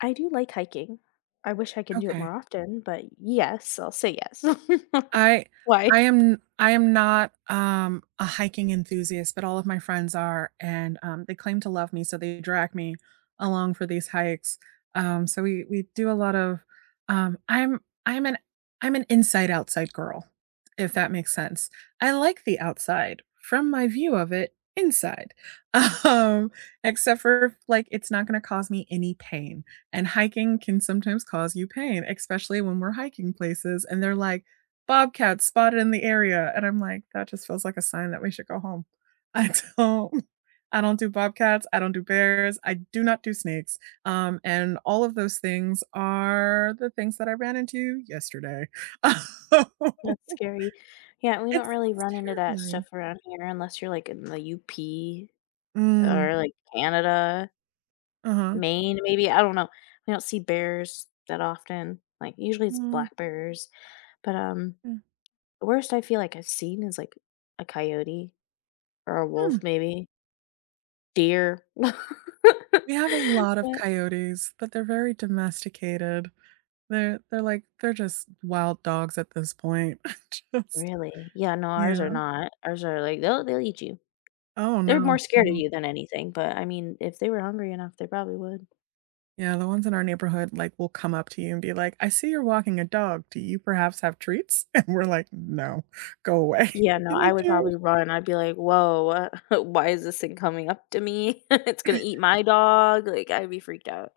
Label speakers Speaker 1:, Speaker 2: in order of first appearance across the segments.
Speaker 1: I do like hiking. I wish I could do it
Speaker 2: Okay.
Speaker 1: more often, but yes, I'll say yes.
Speaker 2: I
Speaker 1: Why?
Speaker 2: I am n I am not, um, a hiking enthusiast, but all of my friends are, and, um, they claim to love me, so they drag me along for these hikes, um, so we we do a lot of, um I'm I'm an I'm an inside outside girl, if that makes sense. I like the outside, from my view of it inside, um, except for f like, it's not gonna cause me any pain, and hiking can sometimes cause you pain, especially when we're hiking places, and they're like, "Bobcats spotted in the area," and I'm like, "That just feels like a sign that we should go home." I don't I don't do bobcats, I don't do bears, I do not do snakes, um, and all of those things are the things that I ran into yesterday. Oh
Speaker 1: That's scary. Yeah, we don't
Speaker 2: It's
Speaker 1: really
Speaker 2: s
Speaker 1: run into that
Speaker 2: terrifying.
Speaker 1: stuff around here unless you're, like, in the UP
Speaker 2: Mm.
Speaker 1: or, like, Canada
Speaker 2: Uh-huh.
Speaker 1: Maine, maybe. I don't know. I don't see bears that often, like, usually it's
Speaker 2: W
Speaker 1: black bears, but, um,
Speaker 2: Mm.
Speaker 1: the worst I feel, like, I've seen is, like, a coyote or a
Speaker 2: Hmm.
Speaker 1: wolf, maybe deer.
Speaker 2: We have a lot of
Speaker 1: What?
Speaker 2: coyotes, but they're very domesticated. They're they're, like they're just wild dogs at this point. I just
Speaker 1: Really? Yeah, no, ours are
Speaker 2: Yeah.
Speaker 1: not. Ours are like they'll they'll eat you.
Speaker 2: Oh,
Speaker 1: They're
Speaker 2: no,
Speaker 1: more
Speaker 2: you
Speaker 1: scared of
Speaker 2: know?
Speaker 1: you than anything, but I mean, if they were hungry enough, they probably would.
Speaker 2: Yeah, the ones in our neighborhood, like, will come up to you and be like, "I see you're walking a dog. Do you perhaps have treats?" And we're like, "No, go away,"
Speaker 1: Yeah, no,
Speaker 2: and they
Speaker 1: I would
Speaker 2: do.
Speaker 1: probably run. I'd be like, "Whoa, what? Why is this thing coming up to me, it's gonna eat my dog," like, I'd be freaked out.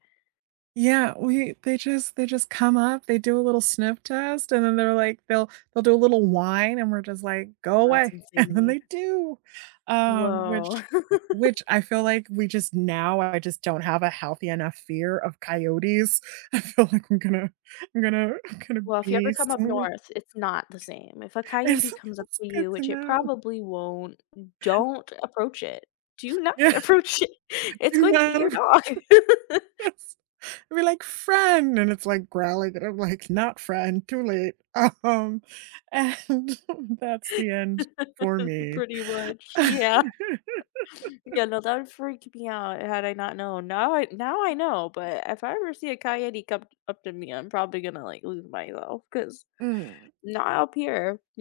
Speaker 2: Yeah, we they just they just come up, they do a little sniff test, and then they're like they'll they'll do a little whine and we're just like, "Go
Speaker 1: That's
Speaker 2: away," and
Speaker 1: insane to
Speaker 2: then
Speaker 1: me.
Speaker 2: they do, um,
Speaker 1: Whoa.
Speaker 2: which which I feel like we just now I just don't have a healthy enough fear of coyotes. I feel like I'm gonna I'm gonna I'm gonna
Speaker 1: Well, if you ever
Speaker 2: be
Speaker 1: come up
Speaker 2: sorry
Speaker 1: north, it's not the same. If a
Speaker 2: It's
Speaker 1: coyote
Speaker 2: so
Speaker 1: comes up
Speaker 2: it's
Speaker 1: to
Speaker 2: good
Speaker 1: you,
Speaker 2: to
Speaker 1: which it
Speaker 2: know.
Speaker 1: probably won't, don't approach it. Do not
Speaker 2: Yeah.
Speaker 1: approach it. It's
Speaker 2: Do
Speaker 1: going to eat
Speaker 2: not
Speaker 1: your
Speaker 2: appr
Speaker 1: dog.
Speaker 2: That's "We're like friend," and it's, like, growling and I'm like, "Not friend, too late," um, and that's the end for me.
Speaker 1: Pretty much. Yeah. Yeah, no, that would freak me out had I not known. Now I Now I know, but if I ever see a coyote come t up to me, I'm probably gonna, like, lose myself 'cause
Speaker 2: Mm.
Speaker 1: not up here.